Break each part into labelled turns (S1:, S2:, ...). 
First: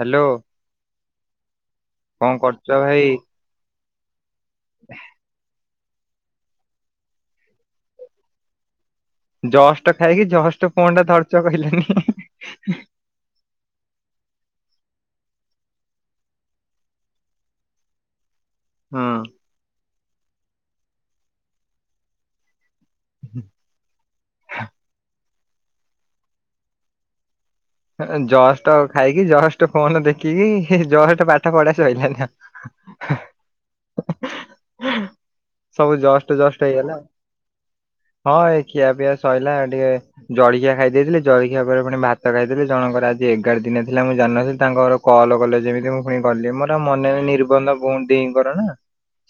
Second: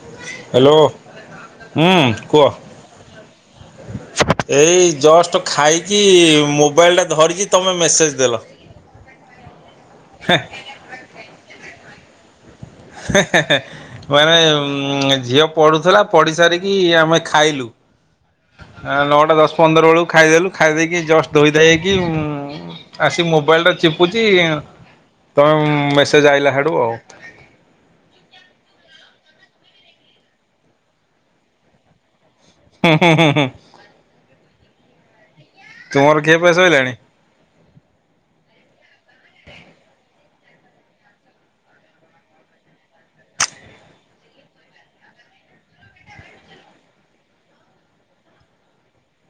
S1: Hello
S2: hello ହୁଁ
S1: କଣ
S2: କୁହ।
S1: କରୁଛ ଭାଇ?
S2: ଏଇ ଜଷ୍ଟ ଖାଇକି ମୋବାଇଲ୍ ଟା ଧରିଚି ତମେ ମେସେଜ୍ ଦେଲ।
S1: ଜଷ୍ଟ ଖାଇକି
S2: ହେଁ
S1: ଜଷ୍ଟ ଫୋନ୍ ଟା ଧର୍ଚ କହିଲେନି।
S2: ହେଁ ହେଁ ହେଁ। ମାନେ ଉଁ ଝିଅ ପଢୁଥିଲା ପଢି ସାରିକି ଆମେ ଖାଇଲୁ। ନଅଟା
S1: ହୁଁ
S2: ଦଶ ପନ୍ଦର ବେଳକୁ ଖାଇଦେଲୁ ଖାଇ ଦେଇକି ଜଷ୍ଟ ଧୋଇଧାଇକି ଉଁ। ଆସି ମୋବାଇଲ୍ ଟା ଚିପୁଚି ତ ମେସେଜ୍ ଆଇଲା ହାଡ଼ୁ ଆଉ।
S1: ଜଷ୍ଟ ଖାଇକି ଜଷ୍ଟ ଫୋନ ଦେଖିକି ଜଷ୍ଟ ପାଠ ପଢା ସଇଲା ଏନା।
S2: ହୁଁ ହୁଁ ହୁଁ ହୁଁ।
S1: ସବୁ
S2: ତୁମର
S1: ଜଷ୍ଟ
S2: ଖିଆ ପିଆ
S1: ଜଷ୍ଟ
S2: ସଇଲାଣି?
S1: ହେଇଗଲା ଆଉ। ହଁ ଏ ଖିଆପିଆ ସଇଲା ଟିକେ ଜଳଖିଆ ଖାଇ ଦେଇଥିଲି ଜଳଖିଆ ପରେ ପୁଣି ଭାତ୍ ଖାଇଥିଲି ଜଣଙ୍କର ଆଜି ଏଗାରଦିନ ଥିଲା ମୁଁ ଜାଣିନଥିଲି ତାଙ୍କ ଘର କଲ୍ କଲେ ଯେମିତି ମୁଁ ଫୁଣି ଗଲି ମୋର ଆଉ ମନେ ନିର୍ବନ୍ଧ ଭଉଣୀ ଦେଇଙ୍କର ନା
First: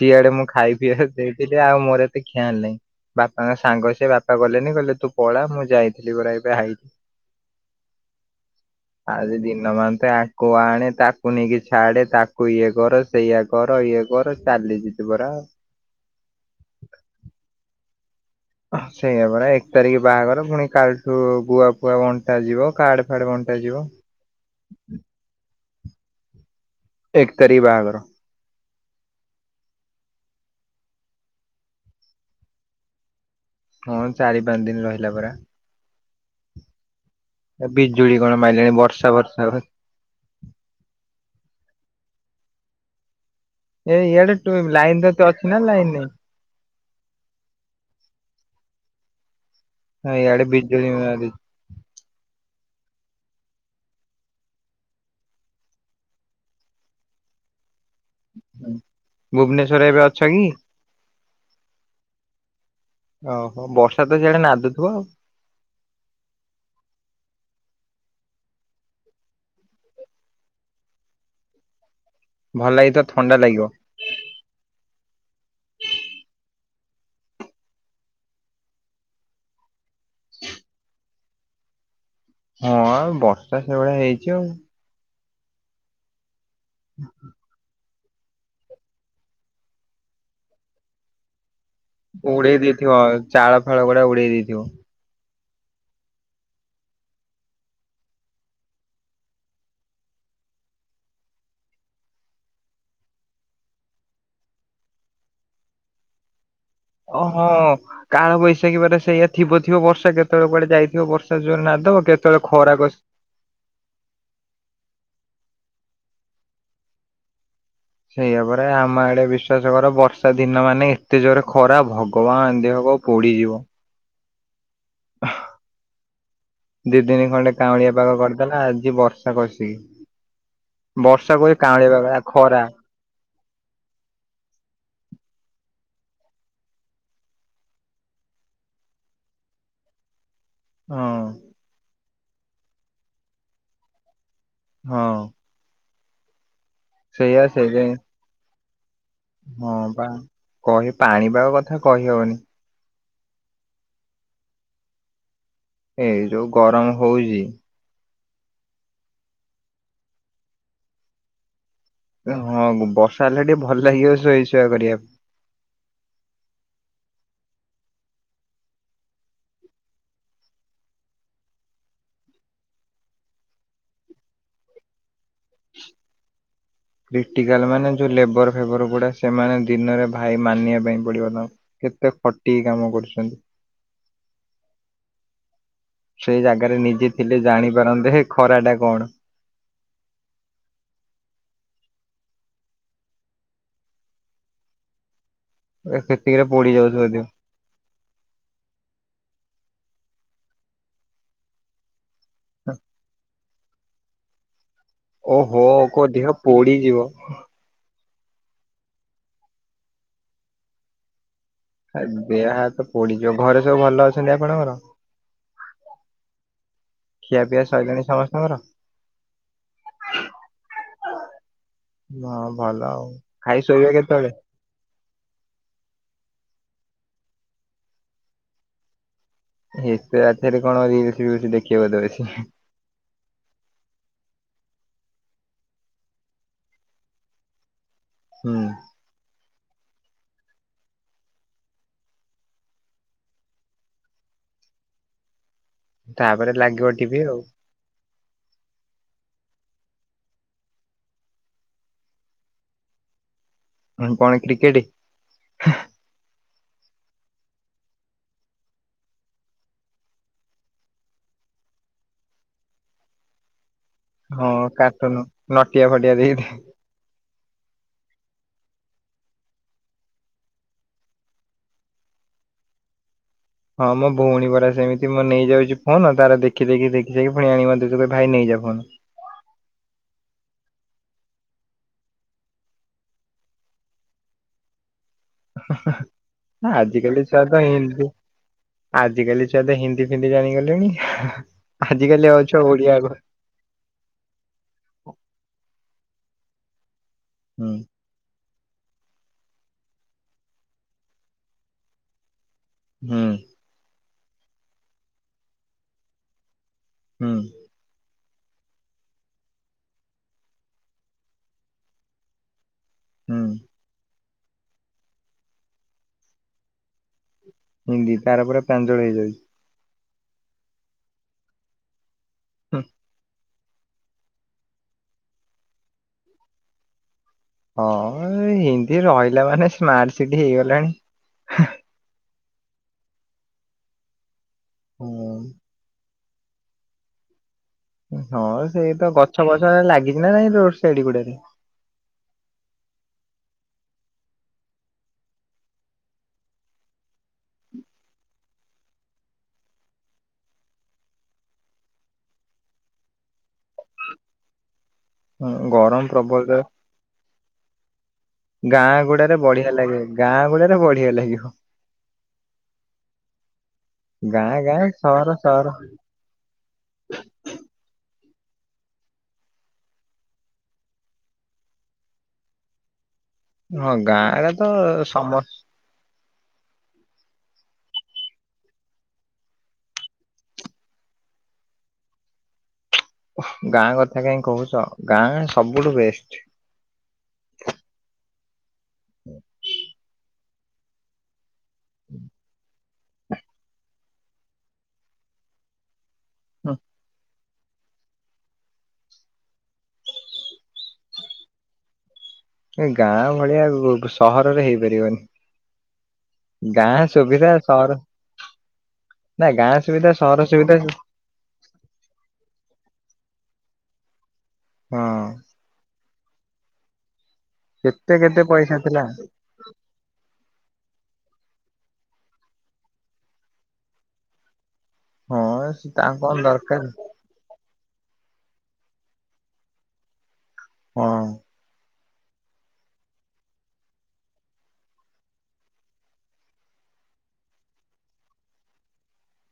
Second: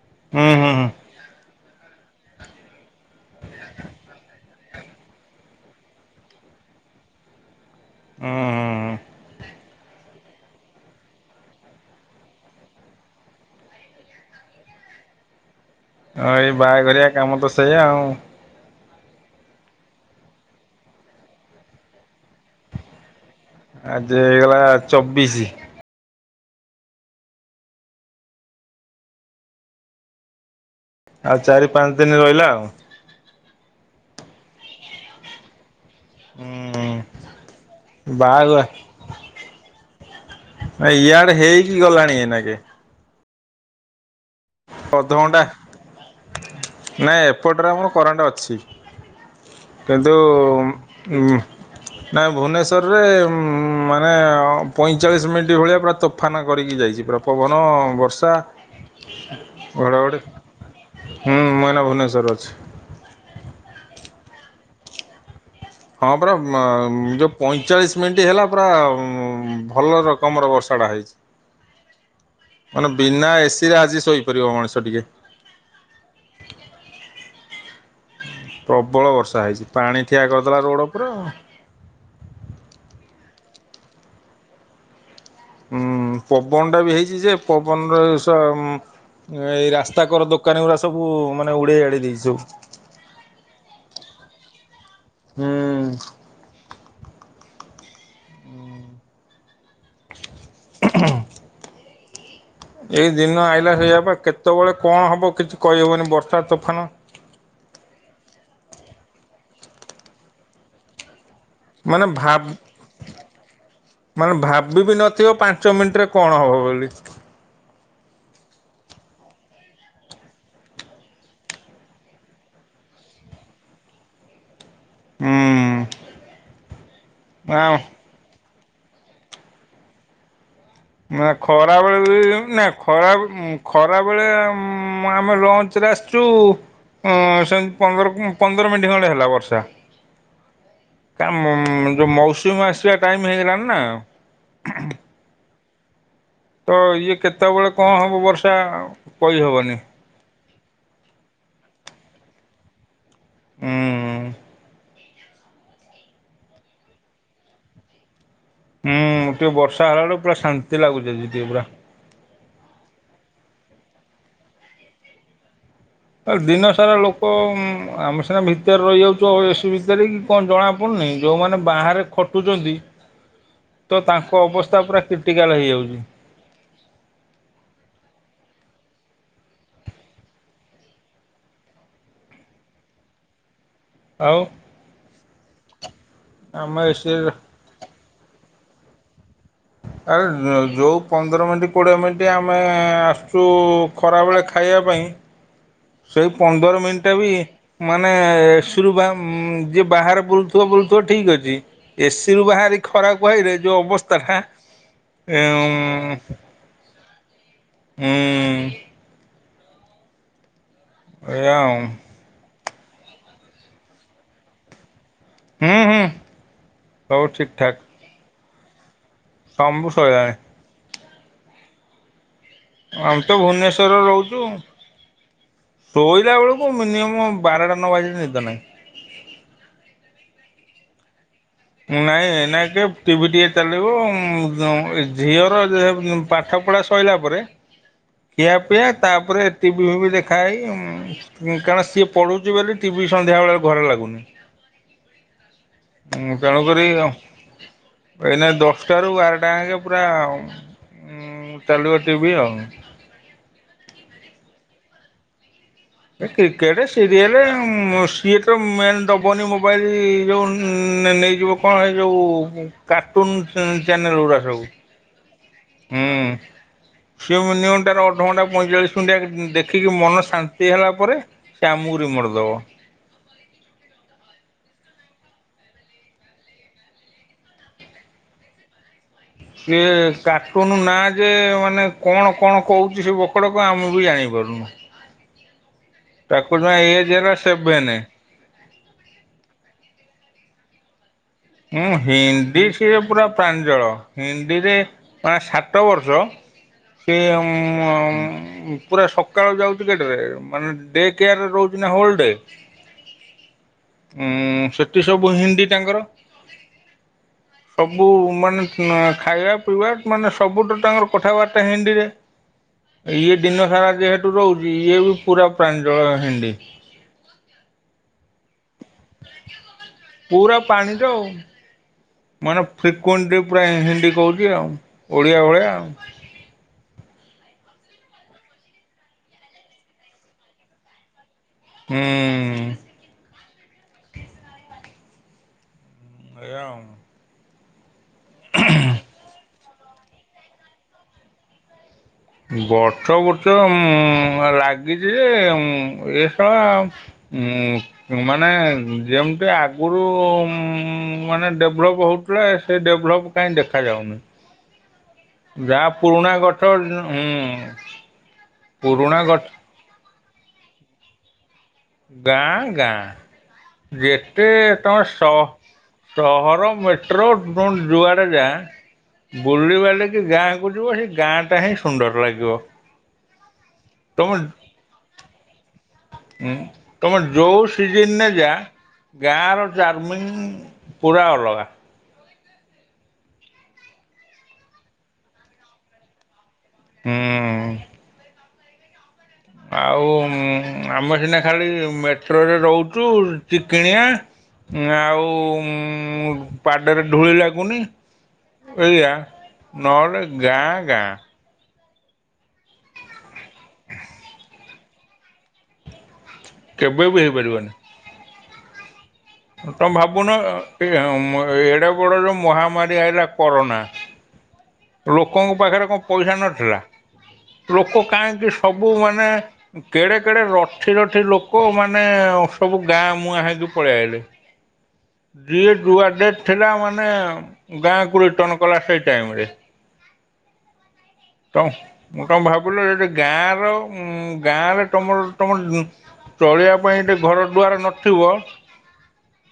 S1: ସିଆଡ଼େ ମୁଁ
S2: ହୁଁ ହୁଁ ହୁଁ
S1: ଖାଇପିଏ ଦେଇଚି ଯେ ଆଉ ମୋର ଏତେ ଖିଆଲ୍ ନାଇ। ବାପାଙ୍କ ସାଙ୍ଗ ସେ ବାପା ଗଲେନି କହିଲେ ତୁ ପଳା ମୁଁ ଯାଇଥିଲି ପରା ଏବେ ହାଇଚ
S2: ହୁଁ ହୁଁ।
S1: ଆଜିଦିନ୍। ନମନ୍ତେ ଆକୁ ଆଣେ ତାକୁ ନେଇକି ଛାଡ଼େ ତାକୁ ଇଏ କର ସେଇୟା କର ଇଏ କର ତା ଲିଯିତ ବରା
S2: ଅଁ ଏଇ ବାହାଘରିଆ କାମ ତ ସେଇଆ ଆଉ
S1: ସେଇଆ ପରା ଏକ୍ ତାରିଖ ବାହାଘର ପୁଣି କାଲିଠୁ ଗୁଆ ଫୁଆ ବଣ୍ଟା ଯିବ କାଡ଼ ଫାଡ଼ ବନ
S2: ଆଜି ହେଇଗଲା ଚବିଶି।
S1: ଏକ୍ ତାରିଖ୍ ବାହାଘର।
S2: ଆଉ ଚାରିପାଞ୍ଚ୍ ଦିନ୍ ରହିଲା ଆଉ।
S1: ହଁ ଚାରି ପାଞ୍ଚଦିନ ରହିଲା ପରା।
S2: ହୁଁ
S1: ବିଜୁଳି କଣ ମାଇଲାଣି ବର୍ଷାଫର୍ଷା ହବ
S2: ଇଆଡେ଼ ହେଇକି ଗଲାଣି ଏଇନାକେ।
S1: ଏଇ ଇଆଡ଼େ ଟୁଇମ୍ ଲାଇନ୍ ତତେ
S2: ଅଧଘଣ୍ଟା
S1: ଅଛି ନା ଲାଇନ ନାହିଁ।
S2: ନାଇଁ ଏପଟରେ ଆମର କରେଣ୍ଟ ଅଛି।
S1: ହଁ
S2: କିନ୍ତୁ ଉ
S1: ଇଆଡେ ବିଜୁଳି
S2: ଉଁ
S1: ମାରୁଚି।
S2: ନା ଭୁନେସ୍ ବତରରେ ମାନେ ପଇଁଚାଳିଶି ମିନିଟ୍ ଭଳିଆ ପୁରା ତୋଫାନା କରିକି ଯାଇଚି ପୁରା ପବନ ବର୍ଷା।
S1: ଭୁବନେଶ୍ଵରରେ ଏବେ
S2: ଘଡ଼ଘଡ଼ି
S1: ଅଛ କି।
S2: ହୁଁ ମୁଏଇନା ଭୁବନେଶ୍ୱର ଅଛି।
S1: ଓହୋ ବର୍ଷା ତ ସେଆଡ଼େ ନାଦୁଥିବ ଆଉ।
S2: ହଁ ପରା ଯୋଉ ପଇଁଚାଳିଶ ମିନିଟ୍ ହେଲା ପୁରା ଭଲ ରକମର ବର୍ଷା ହେଇଚି
S1: ଭଲ
S2: ମାନେ
S1: ଲାଗିଥିବ
S2: ବିନା
S1: ଥଣ୍ଡା ଲାଗିବ।
S2: ଏସି ରେ ଆଜି ଶୋଇପାରିବ ମଣିଷ ଟିକେ। ପ୍ରବଳ ବର୍ଷା ହେଇଛି ପାଣି ଠିଆ କରିଦେଲା ରୋଡ଼ ଉପରେ ଆଉ।
S1: ହଁଉ ବର୍ଷା ସେଇଭଳିଆ ହେଇଛି ଆଉ।
S2: ହୁଁ ପବନ ଟା ବି ହେଇଛି ଯେ ପବନ [unintelligible] ଏଇ ରାସ୍ତାକର ଦୋକାନ ଗୁଡା ସବୁ ମା
S1: ଉଡେଇ ଦେଇଥିବ ଚାଳ ଫାଳ ଗୁଡା ଉଡେଇ ଦେଇଥିବ।
S2: ହୁଁ। ହ ଏଇ ଦିନ ଆଇଲା ସେଇଆ ବା କେତେବେଳେ କଣ ହବ କିଛି କହିହବନି ବର୍ଷା ତ
S1: ଓହୋ କାଳ ବୈଶାଖୀ ପରେ ସେଇଆ ଥିବ ଥିବ ବର୍ଷା କେତେବେଳେ କୁଆଡେ ଯାଇଥିବ ବର୍ଷା ଜୋରେ ନାଦିଦବ
S2: ମାନେ
S1: କେତେବେଳେ
S2: ଭାବ
S1: ଖରା କଷି
S2: ମାନେ ଭାବି ବିି ନଥିବ ପା ପାଞ୍ଚ ମିନିଟ୍ ରେ କଣ ହବ ବୋଲି।
S1: ସେଇଆ ପରା ଆମ ଆଡେ ବିଶ୍ଵାସ କର ବର୍ଷା ଦିନ ମାନେ ଏତେ ଜୋରେ ଖରା ଭଗବାନ ଦେହ ପୋଡ଼ିଯିବ।
S2: ହୁଁ
S1: ଦି ଦିନି ଖଣ୍ଡେ
S2: ଆଉ
S1: କାଉଁଳିଆ ପାାଗ କରି କାଇଁ ନା ଆଜି ବର୍ଷା ବର୍ଷି
S2: ନା ଖରାବେଳେ ବି ନା ଖରା ଖରା ବେଳେ ଆମେ ଲଞ୍ଚରେ ଆସି ସେଟୁ ପନ୍ଦର ପନ୍ଦର ମିନିଟ୍ ଖଣ୍ଡେ ହେଲା ବର୍ଷା
S1: ହଁ
S2: କାଇଁ ଯୋଉ ମୌସୁମୀ ଆସିବା ଟାଇମ ହେଇଗଲାଣି ନା।
S1: ହଁ।
S2: ତ ଇଏ
S1: ସେଇଆ
S2: କେତେବେଳେ
S1: ସେଇଥିପାଇଁ
S2: କଣ ହବ ବର୍ଷା
S1: ହଁ
S2: କହିହେବନି
S1: ବା କହି ପାଣିିପାଗ କଥା କହିହବନି।
S2: ହୁଁ।
S1: ଏ ଯୋଉ ଗରମ ହଉଛି।
S2: ହୁଁ ଟିକେ ବର୍ଷା ହେଲା ବେଳକୁ ପୁରା ଶାନ୍ତି ଲାଗୁଛି ଟିକେ ପୁରା।
S1: ହଁ ବର୍ଷା ହେଲେ ଟିକେ ଭଲ ଲାଗିବ ଶୋଇ ଶୁଆ କରିଆକୁ
S2: ଦିନ ସାରା ଲୋକ ଆମେ ସିନା ଭିତରେ ରହିଯାଉଛୁ। ଏସି ଭିତରେ କି କଣ ଜଣା ପଡୁନ ନାଇଁ ଯୋଉମାନେ ବାହାରେ ଖଟୁଛନ୍ତି ତ ତାଙ୍କ ଅବସ୍ଥା ପୁରା କ୍ରିଟିକାଲ ହେଇଯାଉଛି।
S1: କ୍ରିଟିକାଲ ମାନେ ଯୋଉ ଲେବର ଫେବର ଗୁଡା, ସେମାନେ ଦିନରେ ଭାଇ ମାନିଆ ପାଇଁ ପଡିବ ତାଙ୍କୁ କେତେ ଖଟିକି କାମ କରୁଛନ୍ତି।
S2: ଆଉ।
S1: ସେଇ ଜାଗାରେ
S2: ଆମେ
S1: ନିଜେ
S2: ଏସି
S1: ଥିଲେ ଜାଣିପାରନ୍ତେ ହେ ଖରା ଟା କଣ?
S2: ଆରେ ଯୋଉ ପନ୍ଦର ମିନିଟ କୋଡିଏ ମିନିଟ୍ ଆମେ ଆସୁଛୁ ଖରାବେଳେ ଖା ଖାଇବା ପାଇଁ ସେଇ
S1: ସେତିକିରେ ପୋଡି
S2: ପନ୍ଦର
S1: ଯାଉଥିବ
S2: ମିନିଟା
S1: ଦେହ।
S2: ବି ମାନେ ଏସିରୁ ବା ଯିଏ ବାହାରେ ବୁଲୁଥିବ ବୁଲୁଥିବ ଠିକ ଅଛି ଏସିିରୁୁ ବାହାରି ଖରାକୁ ଆଇଲେ ଯେଉଁ ଅବସ୍ଥାଟା।
S1: ଓହୋ କୁହ
S2: ଉଁ
S1: ଦେହ ପୋଡିଯିବ।
S2: ହୁଁ। ଏଇଆ ଆଉ
S1: ଦେହ ହାତ ପୋଡିଯିବ। ଘରେ ସବୁ ଭଲ ଅଛନ୍ତି ଆପଣଙ୍କର?
S2: ହୁଁ ହୁଁ ସବୁ
S1: ଖିଆ
S2: ଠିକ୍
S1: ପିଆ
S2: ଠାକ୍।
S1: ସଇଲାଣି ସମସ୍ତଙ୍କର।
S2: ସବୁ ସଇଲାଣି।
S1: ନା।
S2: ଆମେ ତ ଭୁବନେଶ୍ୱରରେ ରହୁଛୁ ଶୋଇଲା ବେଳକୁ ମିନିମମ୍ ବାରଟା ନ ବାଜିଲେ ନିଦ ନାହିଁ।
S1: ଏତେ ରାତିରେ କଣ ଇଏ।
S2: ନାଇଁ ନାଇଁ ଟିକେ ଟିଭି ଟିକେ ଚାଲିବ। ଝିଅର ପାଠ ପଢା ସରିଲା ପରେ ଖିଆ
S1: ହୁଁ
S2: ପିଆ ତାପରେ ଟିଭି ଟିଭି ଦେଖା ହେଇକି କାରଣ ସିଏ ପଢୁଛି ବୋଲି ଟିଭି ସନ୍ଧ୍ୟାବେଳେ ଘରେ ଲାଗୁନି। ର
S1: ତାପରେ ଲାଗିବ ଟିଭି ଆଉ।
S2: ଏଇନା ଦଶଟାରୁ ବାରଟା ଆଙ୍କେ ପୁରା। ଚାଲିବ ଟିଭି ଆଉ।
S1: ହ କଣ କ୍ରିକେଟେ?
S2: ଏ କ୍ରିକେଟ୍ ସିରିଏଲ ଉ ସିଏ ତ ମେନ୍ ଦବନି ମୋବାଇଲ ଯୋଉ ନେ ନେଇଯିବ କଣ ଏଇ ଯୋଉ କାର୍ଟୁନ ଉ
S1: ହଁ କାର୍ଟୁନ। ନଟିଆ
S2: ହୁଁ
S1: ଫଟିଆ ଦେଖି
S2: ସେ ମିନିମମ୍ ତାର ଅଧ ଘଣ୍ଟା ପଇଁଚାଳିଶ ମିନିଟ୍ ଆଗ ଦେଖିକି ମନ ଶାନ୍ତି ହେଲା ପରେ ସେ ଆମକୁ ରିମୋଟ ଦେବ।
S1: ହଁ ମୋ ଭଉଣୀ ପରା ସେମିତି ମାନେ ନେଇଯାଉଛି ଫୋନ ତାର ଦେଖି ଦେଖି ଦେଖି ଆଣି ପୁଣି ଆଣିବ ଭାଇ ନେଇ ଜିଆ ଫୋନ୍
S2: ସେ କାର୍ଟୁନ ନାଁ ଯେ ମାନେ କଣ କଣ କହୁଛି ସେ ବକଡକ ଆମେ ବି ଜାଣିପାରୁନୁ। ତାକୁ ଜମା
S1: ଆଁ
S2: ଏଜ୍
S1: ଆଜିିକାଲିକା
S2: ହେଲା
S1: ଛୁଆ ତ
S2: ସେଭେନେ।
S1: ଏମିତି ଆଜି କାଲି ଛୁଆତ ହିନ୍ଦୀ ଫିନ୍ଦି ଜାଣିଗଲେଣି।
S2: ହୁଁ
S1: ଆଜିକାଲି ଆଉ ଛୁଆ
S2: ହିନ୍ଦୀ
S1: ଓଡିଆ
S2: ସିଏ
S1: ଘ
S2: ପୁରା ପ୍ରାଞ୍ଜଳ ହିନ୍ଦୀରେ ପାଁ ସାତ ବର୍ଷ ସେ
S1: ହୁଁ
S2: ଅଁ ପୁରା ସକାଳୁ ଯାଉଚି କେତେଏଳେ ମାନେ ଡେ କେୟାର୍ ରହୁଚି ନା ହୋଲଡେ।
S1: ହୁଁ।
S2: ଉଁ ସେଠି ସବୁ ହିନ୍ଦୀ ତାଙ୍କର
S1: ହୁଁ
S2: ସବୁ ମାନେ ଆଁ ଖାଇବା ପିଇବା ମାନେ ସବୁତ ତାଙ୍କର କଥାବାର୍ତ୍ତା ହିନ୍ଦୀରେ ଇଏ
S1: ହୁଁ
S2: ଦିନ ସାରା ଯେହେତୁ ରହୁଚି ଇଏ ବି ପୁରା ପ୍ରାଞ୍ଜଳ ହିନ୍ଦୀ।
S1: ହିନ୍ଦୀ ତାର ପୁରା ପ୍ରଞ୍ଜଳ ହେଇଯାଉଚି।
S2: ପୁରା ପାଣି ର ମାନେ ଫ୍ରପ୍ କୋଣ୍ଡି ପୁରା ହିନ୍ଦୀ କହୁଚି ଆଉ ଓଡିଆ ଭଳିଆ ଆଉ।
S1: ହଁ ହିନ୍ଦୀ ରହିଲା ମାନେ ସ୍ମାର୍ଟ ସିଟି ହେଇଗଲାଣି।
S2: ହୁଁ।
S1: ହୁଁ।
S2: ଏଇଆ ଆଉ।
S1: ହଁ ସେଇ ତ ଗଛ ବଛ ଏ ଲାଗିଛି ନା ନାଇ ରୋଡ ସାଇଡ୍ ଗୁଡାରେ?
S2: ଗଛ ବୃଛ ଉଁ ଲାଗିଚି ଯେ ଉଁ ଏ ସଳା ଉଁ ମାନେ ଯେମିତି ଆଗରୁ ଉଁ ମାନେ ଡେଭଲପ୍ ହଉ ସେ ଡେଭଲପ୍ କାଇଁ ଦେଖାଯାଉନି।
S1: ହଁ
S2: ଯାହା
S1: ଗରମ
S2: ପୁରୁଣା
S1: ପ୍ରବଳ ତ
S2: ଗଛ ହୁଁ।
S1: ଗାଁ
S2: ପୁରୁଣା
S1: ଗୁଡାରେ
S2: ଗଛ
S1: ବଢିଆ ଲାଗେ ଗାଁ ଗୁଡାରେ ବଢିଆ ଲାଗିବ।
S2: ଗାଁ ଗାଁ। ଯେତେ
S1: ଗାଁ ଗାଁ
S2: ତମେ ସ
S1: ସହର ସହର
S2: ସହର ମେଟ୍ରୋ ତମେ ଯୁଆଡେ ଡେ ଯା ବୁଲିବାଲିକି ଗାଁ କୁ ଯିବ ସେ ଗାଁ ଟା ହିଁ ସୁନ୍ଦର ଲାଗିବ।
S1: ହଁ ଗାଁରେ ତ ସମସ୍ତ
S2: ହୁଁ ତମର ଯୋଉ ସିଜିନ୍ ରେ ଯା ଗାଁ ର ଚାର୍ମିଂ ପୁରା ଅଲଗା।
S1: ହୋ ଗାଁ କଥା କଇଁ କହୁଚ ଗାଁ ସବୁଠୁ ବେଷ୍ଟ।
S2: ହୁଁ। ଆଉ ଉଁ ଆମେ ସିନା ଖାଲି ମେଟ୍ରୋରେ ରହୁଚୁ ଚୁ ଚିଣିଆ ଆଉ ଉଁ
S1: ହୁଁ,
S2: ପାଦ ରେ ଧୂଳିି ଲା ନି ଏଇଆ ନହେଲେ ଗାଁ ଗାଁ।
S1: ଏ ଗାଁ ଭଳିଆ ଗ ସହରରେ ହେଇପାରିବନି।
S2: କେବେ
S1: ଗାଁ
S2: ବି
S1: ସୁବିଧା
S2: ହେଇପାରିବନି
S1: ସହର ନା ଗାଁ
S2: ତମେ
S1: ସୁବିଧା
S2: ଭାବୁନ
S1: ସହର ସୁବିଧା
S2: ଏ ମଁ ମଁ ଏଡେ ବଡ ଯୋଉ ମହାମାରୀ ରି ଆଇଲା କରୋନା
S1: ହଁ
S2: ଲୋକଙ୍କ ପାଖରେ କଣ ପଇସା ନଥିଲା? ଲୋକ
S1: କେତେ କେତେ
S2: କାହିଁକି
S1: ପଇସା
S2: ସବୁ
S1: ଥିଲା
S2: ମାନେ କେଡେ କେଡେ ର ଥି ରଥି ଲୋକ ମାନେ ସବୁ ଗାଁ ମୁହାଁ ହେଇକି ପଳେଇଆଇଲେ।
S1: ହଁ
S2: ଯିଏ
S1: ସେ ତା
S2: ଯୁଆଡେ
S1: କଣ
S2: ଥିଲା
S1: ଦରକାର
S2: ମାନେ ଗାଁ କୁ ରିଟନ କଲା ସେଇ ଟାଇମରେ।
S1: ହଁ।
S2: ମୁଁ ତମେ ଭାବିଲ ଯି ଗାଁ ର ଉ ଗାଁରେ ତମର ତମର ଚଳିବା ପାଇଁ ଏ ଘର ଦୁଆର ନଥିବ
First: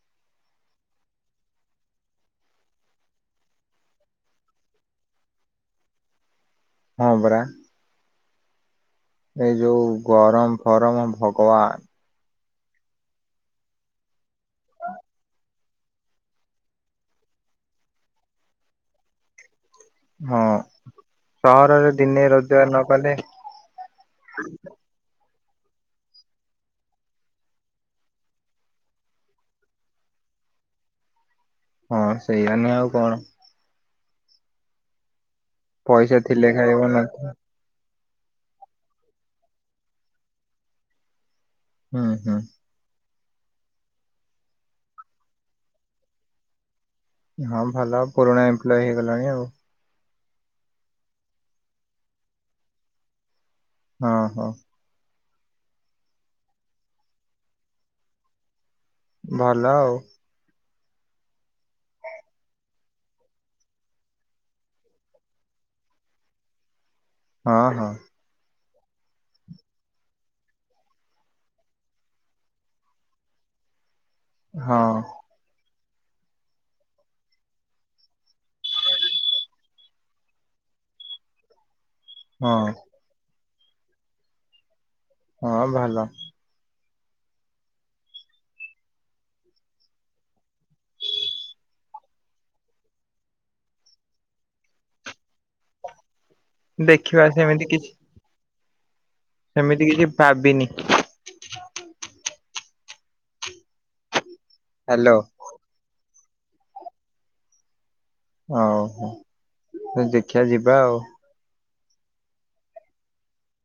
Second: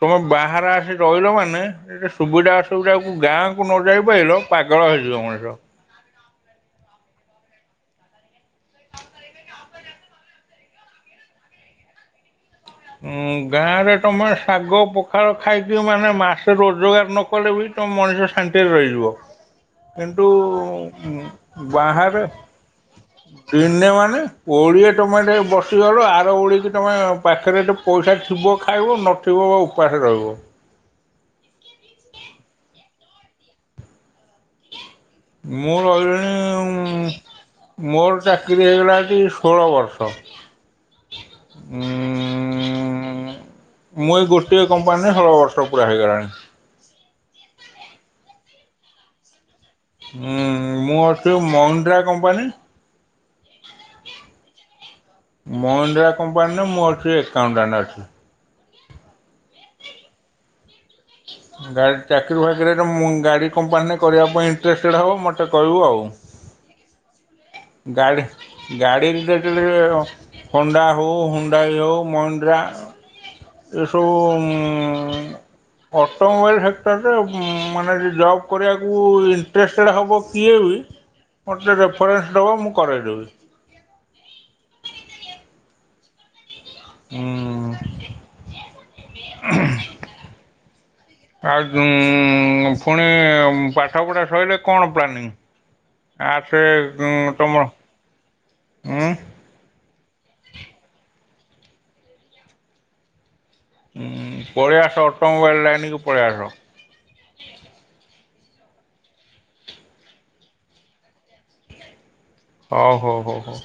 S2: ତମେ ବାହାରେ ଆସି ରହିଲ ମାନେ ଏ ସୁବିଧା ଅସୁବିଧାକୁ ଗାଁକୁ ନ ଯାଇ ପାରିଲ ପାଗଳ ହେଇ ଯିବ ମଣିଷ।
S1: ହଁ ବରା। ଏଇ ଯୋଉ ଗରମ ଫରମ ଭଗବାନ।
S2: ଉଁ ଗାଁ ରେ ତମେ ଶାଗ ପଖାଳ ଖାଇକି ମାନେ ମାସ ରୋଜଗାର ନ କଲେ ବି ତ ମଣିଷ ଶାନ୍ତିରେ ରହିଯିବ। କିନ୍ତୁ
S1: ହଁ ସହରରେ
S2: ବାହାରେ
S1: ଦିନେ ରୋଜଗାର ନ କଲେ
S2: ଦିନେ ମାନେ ଓଳିଏ ତମେ ଟିକେ ବସିଗଲ ଆର ଓଳିକି ତମେ ପା ଆଖରେ ତ ପଇସା ଥିବ ଖାଇବ ନଥିବ ବା ଉପାସ ରହିବ।
S1: ହଁ ସେଇଆ ନୁହେଁ ଆଉ କଣ।
S2: ମୁଁ
S1: ପଇସା ଥିଲେ ଖାଇବ ନ
S2: ରହିଲିଣି ମୋର ଚାକିରି ହେଇଗଲା ଷୋହଳ ବର୍ଷ।
S1: ହୁଁ-ହୁଁ।
S2: ମୁଁ ଗୋଟିଏ କୋମ୍ପାନୀ ଷୋଳ ବର୍ଷ ପୁରା ହେଇଗଲାଣି।
S1: ହଁ ଭଲ ପୁରୁଣା ଏମ୍ପ୍ଲୟ ହେଇଗଲାଣି ଆଉ।
S2: ହୁଁ ମଁ ଅଛି ମହିନ୍ଦ୍ରା କମ୍ପାନୀ
S1: ହଁ-ହଁ।
S2: ମହେନ୍ଦ୍ରା କମ୍ପାନୀରେ ମୁଁ ଅଛି ଏକାଉଣ୍ଟାଣ୍ଟ ଅଛି।
S1: ଭଲ ଆଉ।
S2: ହଁ ଗାଡି ଚାକିରି ଫକିରିରେ ମୁଁ ଗାଡ଼ି କମ୍ପାନୀରେ କରିବା ପାଇଁ ଇଣ୍ଟରେଷ୍ଟେଡ ହେବ ମୋତେ କହିବୁ ଆଉ। ହ
S1: ଆଉ ହଁ
S2: ଗାଡି। ଗାଡ଼ି [inaudible] ହଣ୍ଡା ହଉ ହୁଣ୍ଡାଇ ହଉ ମହିନ୍ଦ୍ରା ଉଃ
S1: ହଁ।
S2: ଅଟୋମୋବାଇଲ୍ ସେକ୍ଟରରେ ମାନେ ଜବ୍ କରିବାକୁ ଇଣ୍ଟରେଷ୍ଟେଡ୍ ହେବ କିଏ ବି ମତେ ରେଫରେନ୍ସ ଦବ
S1: ହଁ
S2: ମୁଁ କରଇଦେବି।
S1: ହଁ ଭଲ।
S2: ହୁଁ ଉଁ-ହୁଁ। ଆଉ ପୁଣି ପାଠ ପଢା ସରିଲ କଣ ପ୍ଲାନିଂ? ଆ ସେ
S1: ଦେଖିବା ସେମିତି
S2: ତମର
S1: କିଛି
S2: ଉୁଁ
S1: ସେମିତି କିଛି ଭାବିନି।
S2: ହୁଁ ପଳେଇଆସ
S1: ହ୍ୟାଲୋ
S2: ଅଟୋମୋବାଇଲ ଲାଇନ
S1: ଓ ହୋ ଦେଖିବା ଯିବା ଆଉ।
S2: ହଉ-ହଉ-ହଉ-ହଉ।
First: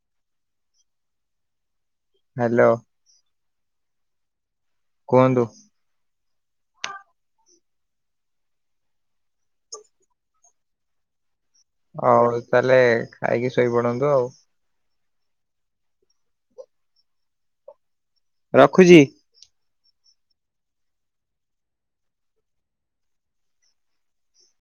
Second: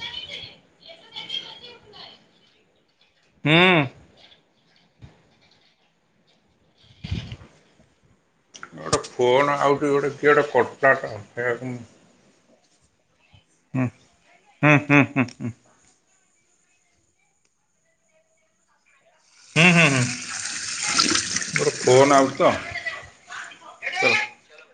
S1: ହ୍ୟାଲୋ।
S2: ହୁଁ।
S1: କୁହନ୍ତୁ।
S2: ଗୋଟେ ଫୋନ ଆଉଚି ଗୋଟେ କିଏ ଗୋଟେ କରୁଥିଲା ତ। ସେଇଆକୁ।
S1: ଆଉ ତାହେଲେ ଖାଇକି ଶୋଇପଡନ୍ତୁ ଆଉ।
S2: ହୁଁ-ହୁଁ।
S1: ରଖୁଛି।
S2: ହୁଁ-ହୁଁ-ହୁଁ ଗୋଟେ ଫୋନ ଆଉଚି ତ। [unintelligible]